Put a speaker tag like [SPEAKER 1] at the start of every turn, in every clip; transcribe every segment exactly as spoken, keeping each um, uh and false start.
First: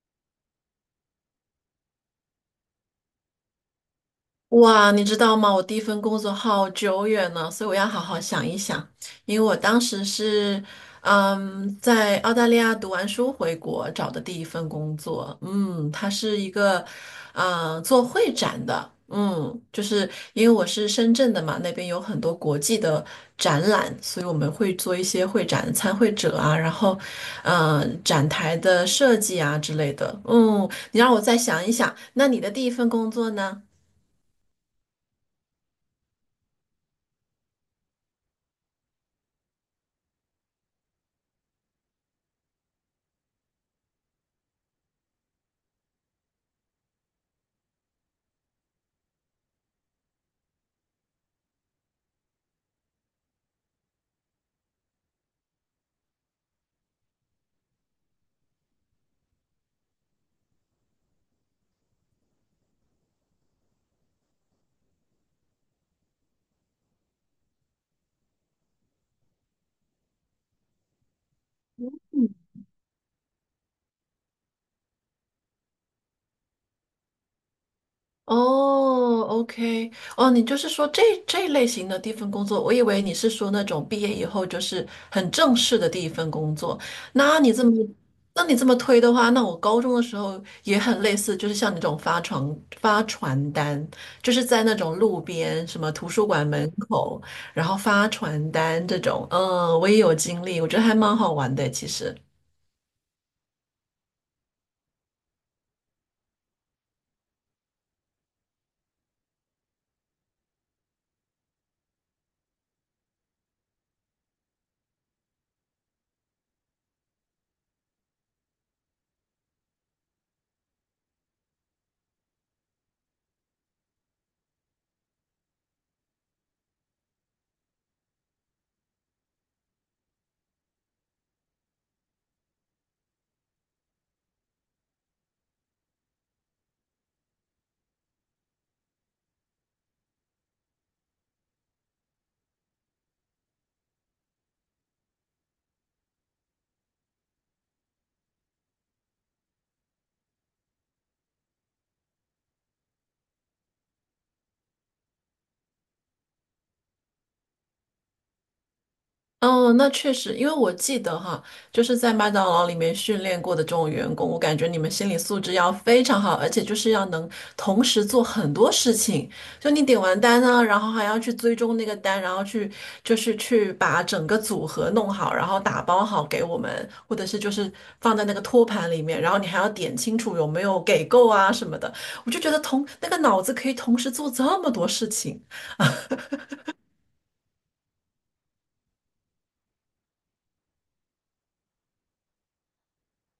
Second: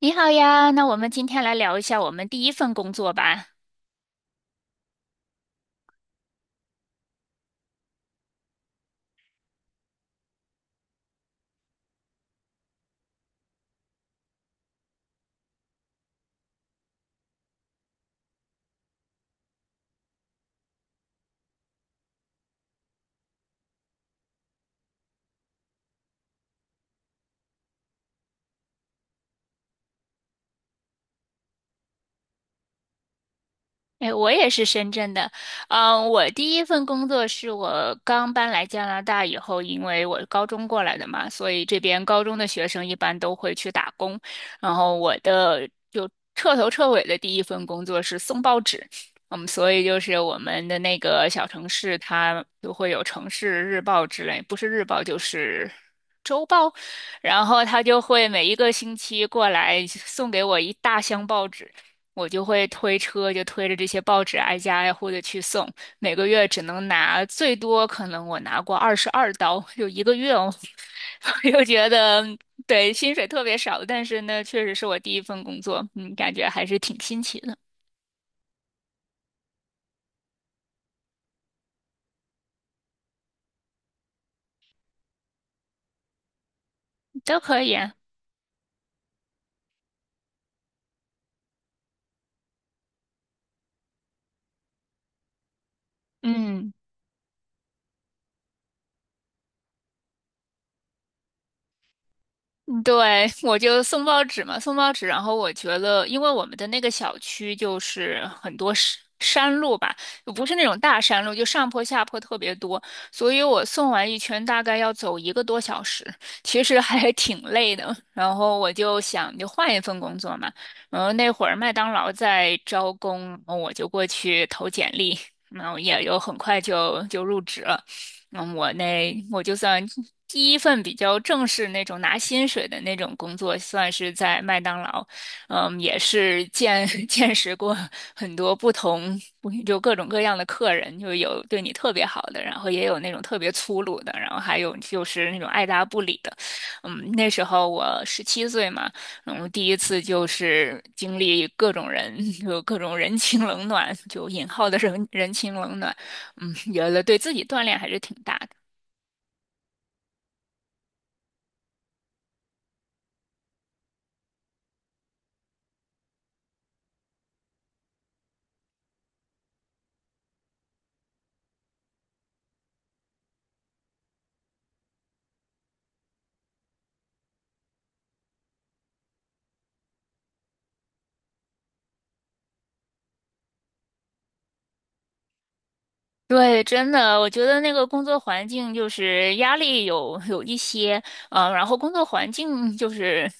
[SPEAKER 1] 你好呀，那我们今天来聊一下我们第一份工作吧。
[SPEAKER 2] 哇，你知道吗？我第一份工作好久远了，所以我要好好想一想。因为我当时是，嗯，在澳大利亚读完书回国找的第一份工作。嗯，它是一个，嗯，做会展的。嗯，就是因为我是深圳的嘛，那边有很多国际的展览，所以我们会做一些会展参会者啊，然后，嗯，展台的设计啊之类的。嗯，你让我再想一想，那你的第一份工作呢？
[SPEAKER 1] 哎，我也是深圳的。嗯，我第一份工作是我刚搬来加拿大以后，因为我高中过来的嘛，所以这边高中的学生一般都会去打工。然后我的就彻头彻尾的第一份工作是送报纸。嗯，所以就是我们的那个小城市，它都会有城市日报之类，不是日报就是周报。然后他就会每一个星期过来送给我一大箱报纸。我就会推车，就推着这些报纸挨家挨户的去送，每个月只能拿最多，可能我拿过二十二刀，就一个月哦。我又觉得对薪水特别少，但是呢，确实是我第一份工作，嗯，感觉还是挺新奇的，
[SPEAKER 2] 哦，OK，哦，你就是说这这类型的第一份工作，我以为你是说那种毕业以后就是很正式的第一份工作。那
[SPEAKER 1] 都
[SPEAKER 2] 你
[SPEAKER 1] 可
[SPEAKER 2] 这
[SPEAKER 1] 以
[SPEAKER 2] 么，
[SPEAKER 1] 啊。
[SPEAKER 2] 那你这么推的话，那我高中的时候也很类似，就是像你这种发传发传单，就是在那种路边什么图书馆门
[SPEAKER 1] 嗯。
[SPEAKER 2] 口，然后发传单这种，嗯，我也有经历，我觉得还蛮好玩的，其实。
[SPEAKER 1] 对，我就送报纸嘛，送报纸。然后我觉得，因为我们的那个小区就是很多山山路吧，不是那种大山路，就上坡下坡特别多，所以我送完一圈大概要走一个多小时，其实还挺累的。然后我就想，就换一份工作嘛。然后那会儿麦当劳在招工，我就过去投简历，然后也就很快就就入职了。嗯，我那我就算第一份比较正式那种拿薪水的那种工作，算是在麦当劳，嗯，也是见 见识过很多不同，就各种各样的客人，就有对你特别好的，然后也有那种特别粗鲁的，然后还有就是那种爱答不理的。嗯，那时候我十七岁嘛，然后第一次就是经历各种人，就各种人情冷暖，就引号的人 人情冷暖。嗯，原来对自己锻炼还是挺大的。
[SPEAKER 2] 哦，那确实，因为我记得哈，就是在麦当劳里面训练过的这种员工，我感觉你们心理素质要非常好，而且就是要能同时做很多事情。就你点完单呢，然后还要去追踪那个单，然后去就是去把整个组合弄好，然后打包好给我们，或者是就是放在那个托盘里面，然后你还要点清楚有没有给够啊什么的。我就觉得同那个脑子可以同时做这么多事情。
[SPEAKER 1] 对，真的，我觉得那个工作环境就是压力有有一些，嗯、然后工作环境就是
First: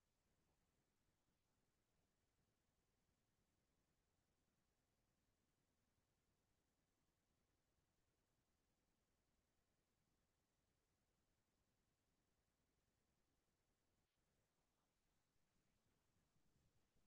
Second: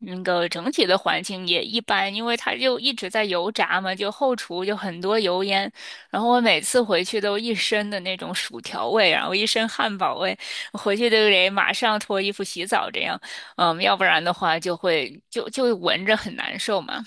[SPEAKER 1] 那个整体的环境也一般，因为它就一直在油炸嘛，就后厨就很多油烟，然后我每次回去都一身的那种薯条味，然后一身汉堡味，回去都得马上脱衣服洗澡这样，嗯，要不然的话就会就就闻着很难受嘛。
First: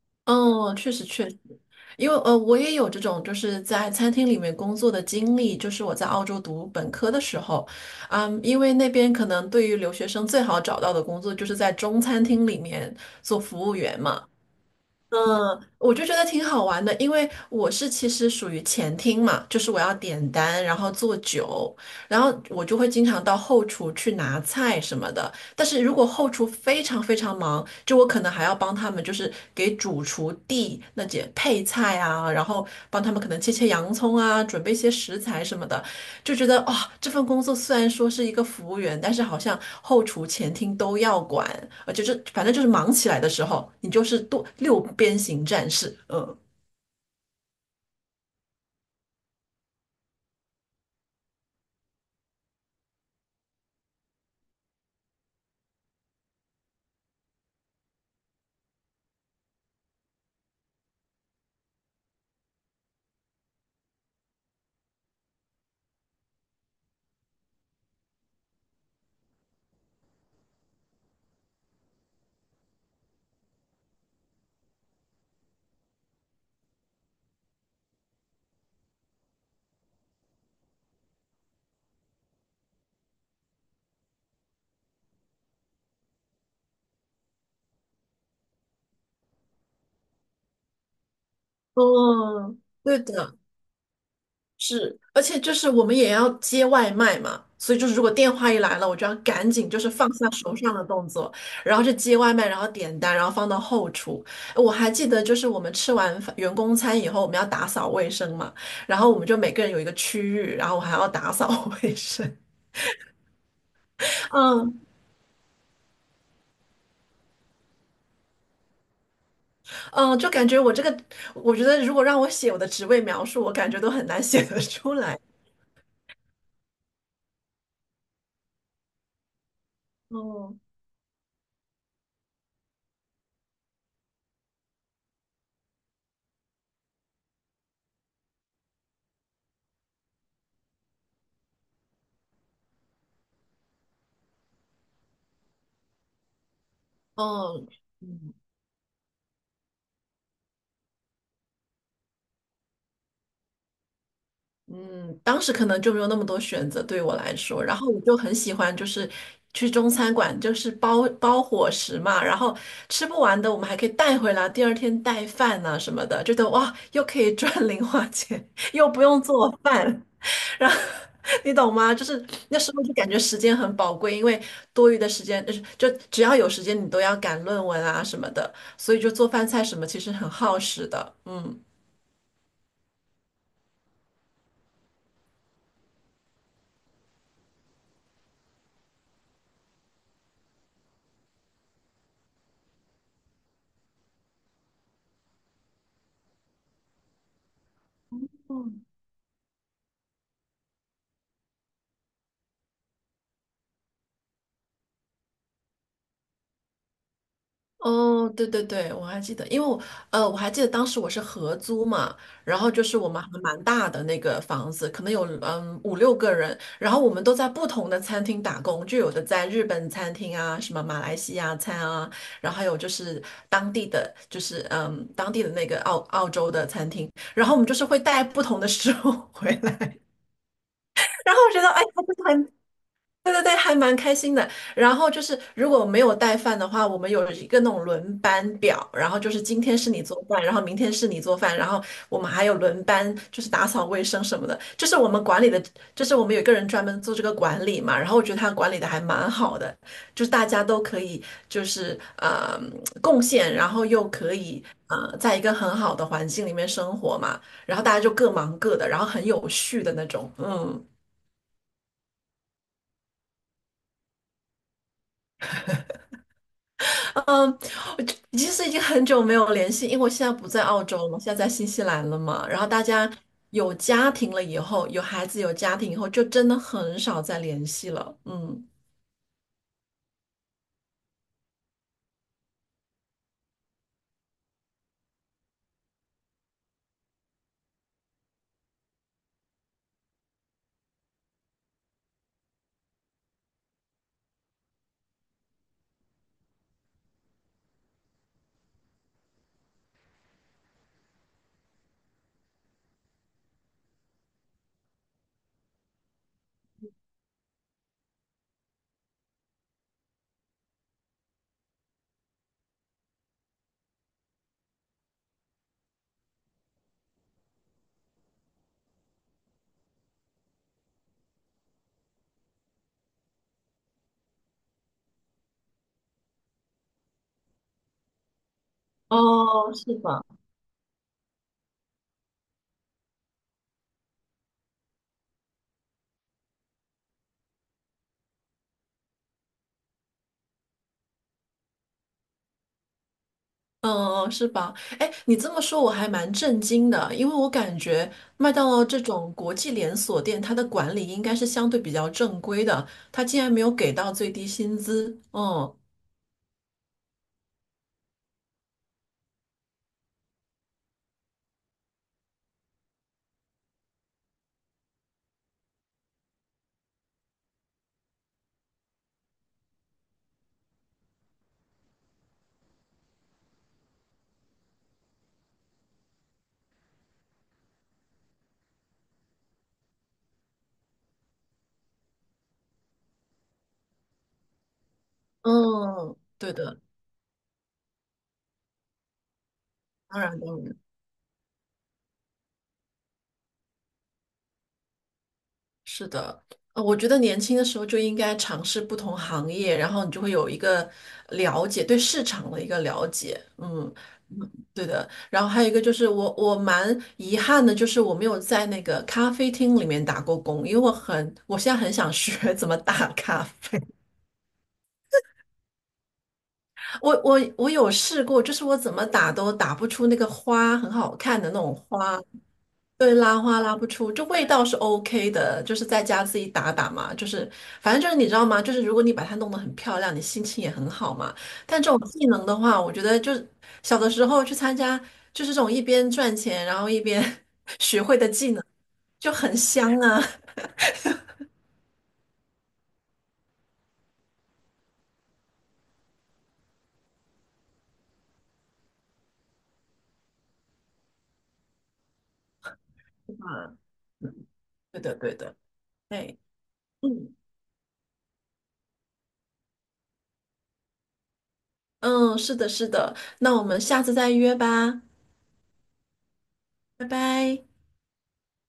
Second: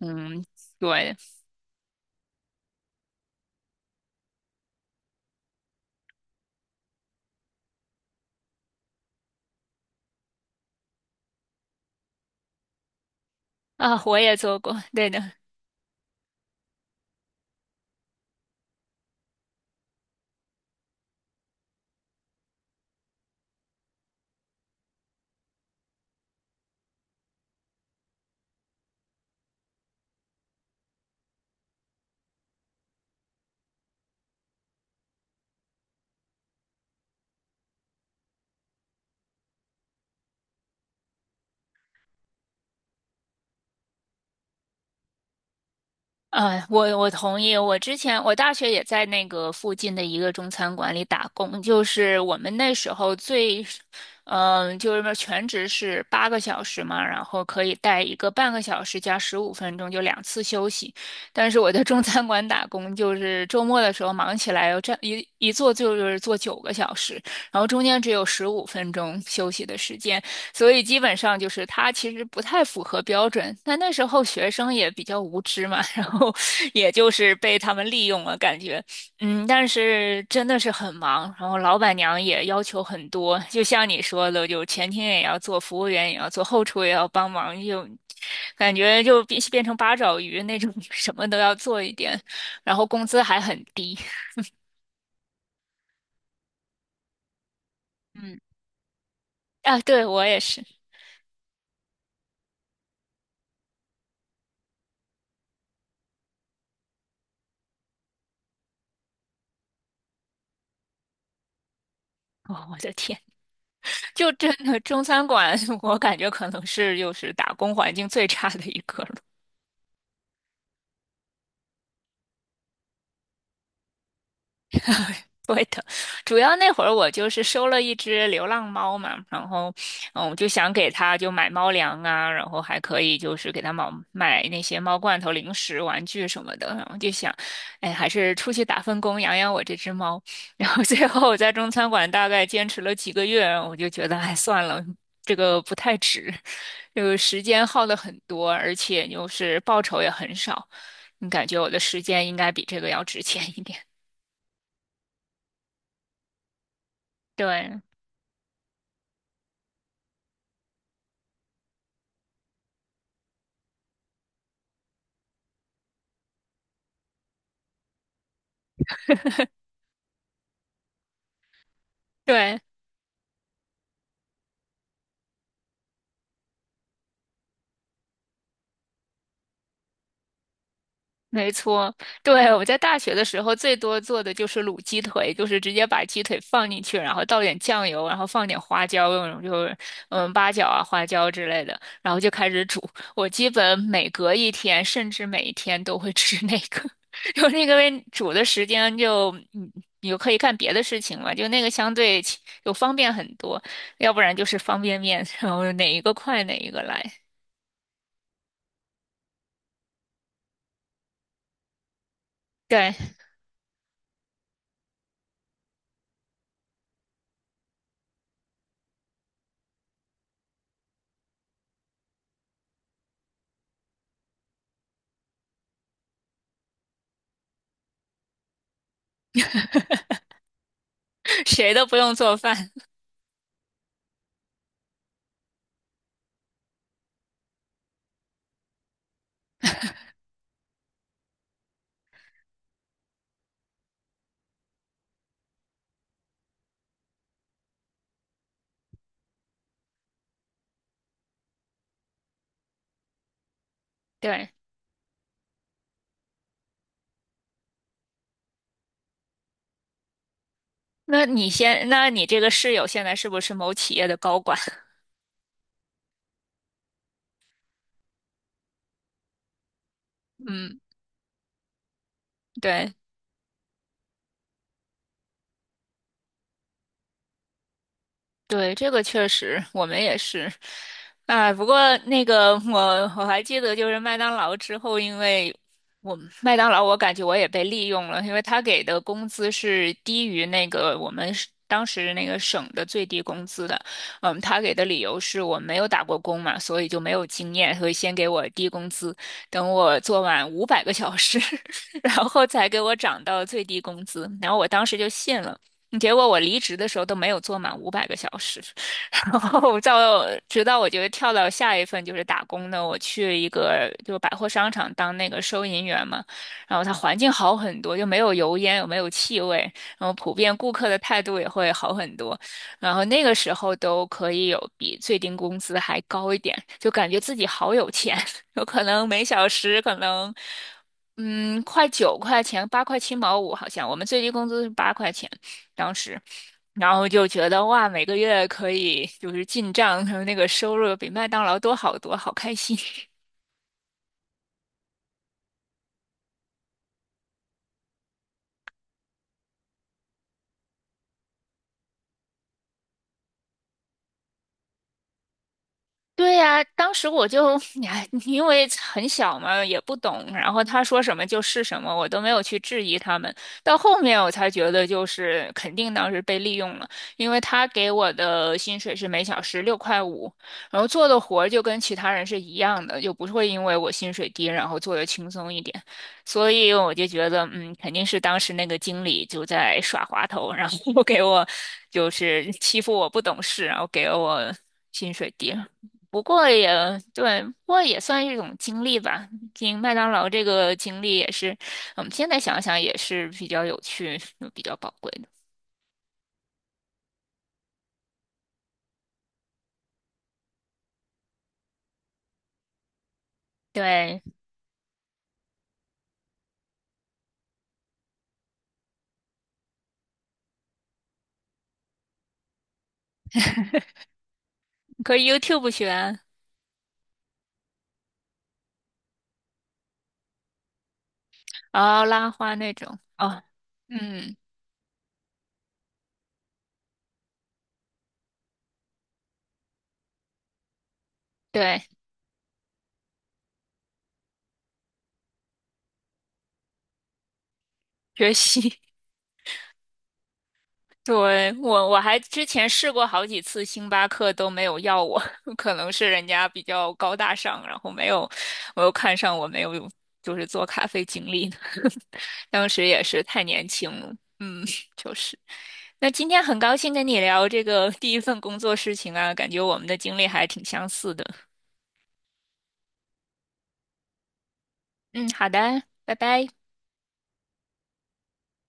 [SPEAKER 1] 嗯，
[SPEAKER 2] 嗯，确实
[SPEAKER 1] 对。
[SPEAKER 2] 确实，因为呃，我也有这种就是在餐厅里面工作的经历，就是我在澳洲读本科的时候，嗯，因为那边可能对于留学生最好找到的工作就是在中餐厅里面做服务员
[SPEAKER 1] 啊，我
[SPEAKER 2] 嘛。
[SPEAKER 1] 也做过，对的。
[SPEAKER 2] 嗯，我就觉得挺好玩的，因为我是其实属于前厅嘛，就是我要点单，然后做酒，然后我就会经常到后厨去拿菜什么的。但是如果后厨非常非常忙，就我可能还要帮他们，就是给主厨递那些配菜啊，然后帮他们可能切切洋葱啊，准备一些食材什么的。就觉得啊、这份工作虽然说是一个服务员，但是好像后厨、前厅都要管。呃，就是反正就是忙起来的时候，你就是多六边形战士。嗯，
[SPEAKER 1] 啊，我我同意。我之前我大学也在那个附近的一个中餐馆里打工，就是我们那时候最，嗯、就是全职是八个小时嘛，然后可以带一个半个小时加十五分钟，就两次休息。但是我在中餐馆打工，就是周末的时候忙起来，我这一一坐就是坐九个小时，然后中间只有十五分钟休息的时间。所以基本上就是他其实不太符合标准。但那时候学生也比较无知嘛，然后也就是被他们利用了，感觉。嗯，但是真的是很忙，然后老板娘也要求很多，就像你说的，就前厅也要做，服务员也要做，后厨也要帮忙，就感觉就变变成八爪鱼那种，什么都要做一点，
[SPEAKER 2] 哦，
[SPEAKER 1] 然后
[SPEAKER 2] 对
[SPEAKER 1] 工资
[SPEAKER 2] 的，
[SPEAKER 1] 还很低。
[SPEAKER 2] 是，而且就是我们也要接外卖嘛，所以就是如果电
[SPEAKER 1] 嗯，
[SPEAKER 2] 话一来了，我就要赶紧
[SPEAKER 1] 啊，
[SPEAKER 2] 就是
[SPEAKER 1] 对，
[SPEAKER 2] 放
[SPEAKER 1] 我
[SPEAKER 2] 下
[SPEAKER 1] 也
[SPEAKER 2] 手
[SPEAKER 1] 是。
[SPEAKER 2] 上的动作，然后去接外卖，然后点单，然后放到后厨。我还记得就是我们吃完饭员工餐以后，我们要打扫卫生嘛，然后我们就每个人有一个区域，然后我还要打扫 卫生。
[SPEAKER 1] 哦，我的天。就真
[SPEAKER 2] 嗯
[SPEAKER 1] 的中餐馆，我感觉可能是又是打工环境最差的一个了。
[SPEAKER 2] 嗯，就感觉我这个，我觉得如果让我写我的职位描述，我感觉都很难写得出来。
[SPEAKER 1] 会的，主要那会儿我就是收了一只流浪猫嘛，然后，嗯，我就
[SPEAKER 2] 哦
[SPEAKER 1] 想给它就买猫粮啊，然后还可以就是给它买买那些猫罐头、零食、玩具什么的，然后就想，哎，还是出去打份工养养我这只猫。然后最后我在中餐馆大概坚持了几个月，我就觉得，哎，算了，这个不太值，就是时间
[SPEAKER 2] 哦，
[SPEAKER 1] 耗的很
[SPEAKER 2] 嗯。
[SPEAKER 1] 多，而且就是报酬也很少，你感觉我的时间应该比这个要值钱一点，
[SPEAKER 2] 嗯，当时可能就没有那么多选择对我来说，然
[SPEAKER 1] 对。
[SPEAKER 2] 后我就很喜欢，就是去中餐馆，就是包包伙食嘛，然后吃不完的我们还可以带回来，第二天带饭啊什么的，觉得哇，又可以赚 零花钱，又不用做饭，然后 你懂吗？就是那
[SPEAKER 1] 对，
[SPEAKER 2] 时候就感觉时间很宝贵，因为多余的时间就是就只要有时间你都要赶论文啊什么的，所以就做饭菜什么其实很耗时的，
[SPEAKER 1] 没
[SPEAKER 2] 嗯。
[SPEAKER 1] 错，对，我在大学的时候最多做的就是卤鸡腿，就是直接把鸡腿放进去，然后倒点酱油，然后放点花椒，那种就是嗯八角啊、花椒之类的，然后就开始煮。我基本每隔一天，甚至每一天都会吃那个，因那个为煮的时间就嗯，你就可以干别的事情嘛，就那个相对起就方便很多，要不然就是方便面，然后哪一个快哪一个来，
[SPEAKER 2] 哦，对对对，我还记得，因为我呃，我还记得当时我是合租嘛，然后就
[SPEAKER 1] 对，
[SPEAKER 2] 是我们还蛮大的那个房子，可能有嗯五六个人，然后我们都在不同的餐厅打工，就有的在日本餐厅啊，什么马来西亚餐啊，然后还有就是当地的，就是嗯当地的那个澳澳洲的餐厅，然后我们就是会带不同的食物 回来。然后 我觉得
[SPEAKER 1] 谁
[SPEAKER 2] 哎
[SPEAKER 1] 都
[SPEAKER 2] 呀，
[SPEAKER 1] 不用
[SPEAKER 2] 是
[SPEAKER 1] 做
[SPEAKER 2] 很。
[SPEAKER 1] 饭，
[SPEAKER 2] 对对对，还蛮开心的。然后就是，如果没有带饭的话，我们有一个那种轮班表，然后就是今天是你做饭，然后明天是你做饭，然后我们还有轮班，就是打扫卫生什么的。就是我们管理的，就是我们有一个人专门做这个管理嘛。然后我觉得他管理的还蛮好的，就是大家都可以就是呃贡献，然后又可
[SPEAKER 1] 对。
[SPEAKER 2] 以呃在一个很好的环境里面生活嘛。然后大家就各忙各的，然后很有序的那种，嗯。
[SPEAKER 1] 那你先，那你这个室友现在是不是某企业的高管？
[SPEAKER 2] 嗯，我就其实已经很久没有联系，因为我现在 不在
[SPEAKER 1] 嗯，
[SPEAKER 2] 澳洲了，我现在在新西兰了嘛。然后大
[SPEAKER 1] 对。
[SPEAKER 2] 家有家庭了以后，有孩子有家庭以后，就真的很少再联系了。嗯，
[SPEAKER 1] 对，这个确实，我们也是。哎，不过那个我我还记得，就是麦当劳之后，因为我麦当劳，我感觉我也被利用了，因为他给的工资是低于那个我们是当时那个省的最低工资的。嗯，他给的理由是我没有打过工嘛，所以就没有经验，所以先给我低工资，等我做满五百个小时，然后才给我涨到最低工资。然后我当时就信了。结果我离职的时候都没有做满五百个小时，然后到直到我觉得跳到下一份就是打工的，我去一个就百货商场当那个收银员嘛，然后它环境好很多，就没有油烟，也没有气味，然后普遍顾客的态度也会好很多，然后那个时候都可以有比最低工资还高一点，就感觉自己好有钱，有可能每小
[SPEAKER 2] 哦，
[SPEAKER 1] 时可
[SPEAKER 2] 是吧？
[SPEAKER 1] 能。嗯，快九块钱，八块七毛五，好像我们最低工资是八块钱，当时，然后就觉得哇，每个月可以就是进账，还有那个收入比麦当劳多好多，好开心。
[SPEAKER 2] 嗯，是吧？哎，你这么说我还蛮震惊的，因为我感觉麦当劳这种国际连锁店，它的管理应该是相对比较正规的，它竟然没有给到最低薪资。嗯，
[SPEAKER 1] 对呀，当时我就，哎，因为很小嘛，也不懂，然后他说什么就是什么，我都没有去质疑他们。到后面我才觉得，就是肯定当时被利用了，因为他给我的薪水是每小时六块五，然后做的活儿就跟其他人是一样的，就不会因为我薪水低，然后做的轻松一点。所以我就觉得，嗯，肯定是当时那个经理就在耍滑头，然后 给我就是欺负我不懂事，然后给了我薪水低。
[SPEAKER 2] 嗯，
[SPEAKER 1] 不过
[SPEAKER 2] 对
[SPEAKER 1] 也
[SPEAKER 2] 的，
[SPEAKER 1] 对，不过也算一种经历吧。经麦当
[SPEAKER 2] 当
[SPEAKER 1] 劳
[SPEAKER 2] 然
[SPEAKER 1] 这个
[SPEAKER 2] 的。
[SPEAKER 1] 经历也是，我们现在想想也是比较有趣、比较宝贵的。
[SPEAKER 2] 是的，呃我觉得年轻的时候就应该尝试不同行业，然后你就会有一个了解，对市场的一个了解。嗯，
[SPEAKER 1] 对，
[SPEAKER 2] 嗯对的。然后还有一个就是我我蛮遗憾的，就是我没有在那个咖啡厅里面打过工，因为我很我现在很想学 怎么打咖啡。
[SPEAKER 1] 可以 YouTube 学，
[SPEAKER 2] 我我我有试过，就是我怎么打都打不出那个花很好看的那种
[SPEAKER 1] 然后
[SPEAKER 2] 花。
[SPEAKER 1] 拉花那种。
[SPEAKER 2] 对，拉
[SPEAKER 1] 哦，
[SPEAKER 2] 花拉不出，就
[SPEAKER 1] 嗯，
[SPEAKER 2] 味道是 OK 的，就是在家自己打打嘛，就是反正就是你知道吗？就是如果你把它弄得很漂亮，你心情也很好嘛。但
[SPEAKER 1] 对，
[SPEAKER 2] 这种技能的话，我觉得就是小的时候去参加，就是这种一边赚钱，然后一边 学会的
[SPEAKER 1] 学
[SPEAKER 2] 技能
[SPEAKER 1] 习。
[SPEAKER 2] 就很香啊。
[SPEAKER 1] 对，我我还之前试过好几次，星巴克都没有要我，可能是人家比较高大上，然后没有我又看上我，没有就是做咖啡经历呢。当时也是太年
[SPEAKER 2] 啊，
[SPEAKER 1] 轻了，嗯，
[SPEAKER 2] 对
[SPEAKER 1] 就
[SPEAKER 2] 的对
[SPEAKER 1] 是。
[SPEAKER 2] 的，
[SPEAKER 1] 那今
[SPEAKER 2] 哎，
[SPEAKER 1] 天很高兴跟你
[SPEAKER 2] 嗯
[SPEAKER 1] 聊这个第一份工作事情啊，感觉我们的经历还挺相似的。
[SPEAKER 2] 嗯，是的是的，那我们下次再约吧，
[SPEAKER 1] 嗯，好的，拜拜。
[SPEAKER 2] 拜拜。